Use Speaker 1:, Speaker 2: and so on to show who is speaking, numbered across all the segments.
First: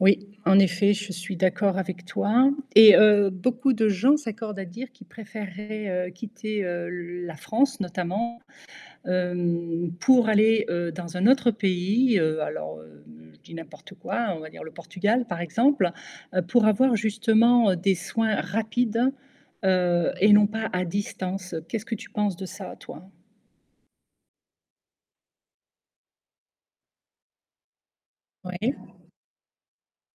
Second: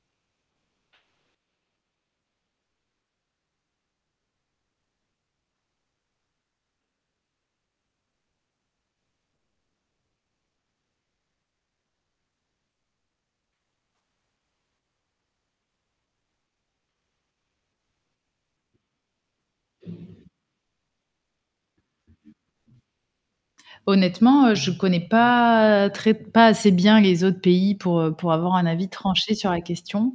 Speaker 1: Oui, en effet, je suis d'accord avec toi et heu, beaucoup de gens s'accordent à dire qu'ils préféreraient quitter, heu, le la France notamment, hem, pour aller, heu, dans un autre pays. Alors je dis n'importe quoi, on va dire le Portugal par exemple, pour avoir justement des soins rapides, heu et non pas à distance. Qu'est-ce que tu penses de ça toi?
Speaker 2: Honnêtement, je connais pas très pas assez bien les autres pays pour pour avoir un
Speaker 1: Oui.
Speaker 2: avis tranché sur la question.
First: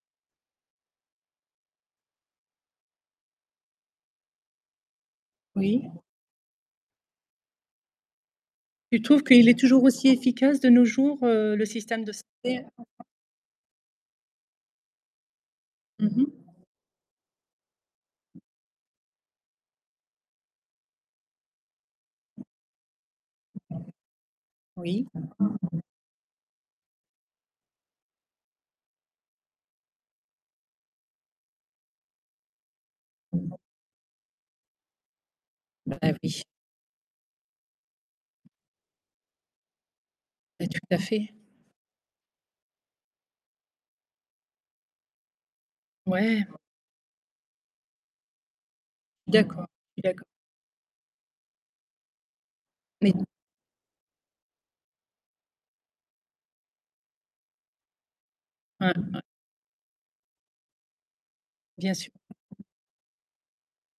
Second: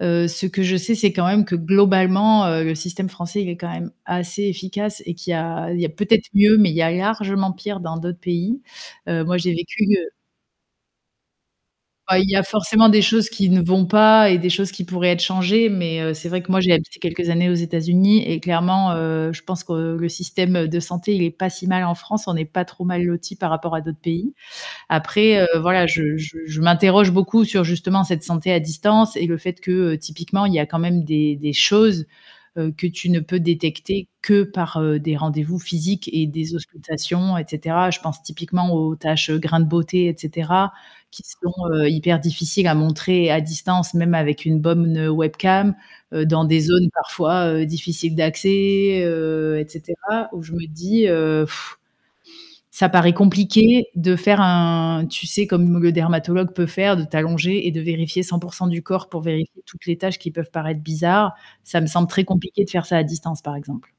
Speaker 2: Heu, ce que je sais, c'est quand même que globalement, heu, le système français, il est quand même assez efficace et qu'il y a il y a
Speaker 1: Oui.
Speaker 2: peut-être mieux, mais il y a largement pire dans d'autres pays.
Speaker 1: Tu trouves
Speaker 2: Heu, moi
Speaker 1: qu'il
Speaker 2: j'ai
Speaker 1: est toujours
Speaker 2: vécu, heu
Speaker 1: aussi efficace de nos jours, heu, le système de
Speaker 2: Ah il y a
Speaker 1: santé?
Speaker 2: forcément des choses qui ne vont pas et des choses qui pourraient être changées, mais
Speaker 1: Mmh
Speaker 2: c'est vrai
Speaker 1: mh.
Speaker 2: que moi j'ai habité quelques années aux États-Unis et clairement, heu, je pense que le système de santé il est pas si mal en France, on est pas trop mal lotis par rapport à d'autres pays.
Speaker 1: Oui.
Speaker 2: Après voilà, je je je m'interroge beaucoup sur justement cette santé à distance et le fait que typiquement il y a quand même des des choses que tu ne peux détecter que par des rendez-vous physiques
Speaker 1: Ben
Speaker 2: et
Speaker 1: oui.
Speaker 2: des auscultations et cetera. Je pense typiquement aux tâches grains de beauté et
Speaker 1: Mais
Speaker 2: cetera,
Speaker 1: tout à
Speaker 2: qui
Speaker 1: fait.
Speaker 2: sont, heu, hyper difficiles à montrer à distance même avec une bonne me webcam dans
Speaker 1: Ouais.
Speaker 2: des zones parfois, heu, difficiles d'accès, heu
Speaker 1: D'accord,
Speaker 2: et
Speaker 1: d'accord.
Speaker 2: cetera, où je me dis, heu, ça
Speaker 1: Mais
Speaker 2: paraît
Speaker 1: non.
Speaker 2: compliqué de faire un tu sais comme le dermatologue peut faire, de t'allonger et de vérifier 100% du
Speaker 1: Ouais,
Speaker 2: corps
Speaker 1: ouais.
Speaker 2: pour vérifier toutes les tâches qui peuvent paraître bizarres. Ça me
Speaker 1: Bien
Speaker 2: semble
Speaker 1: sûr.
Speaker 2: très compliqué de faire ça à distance par exemple.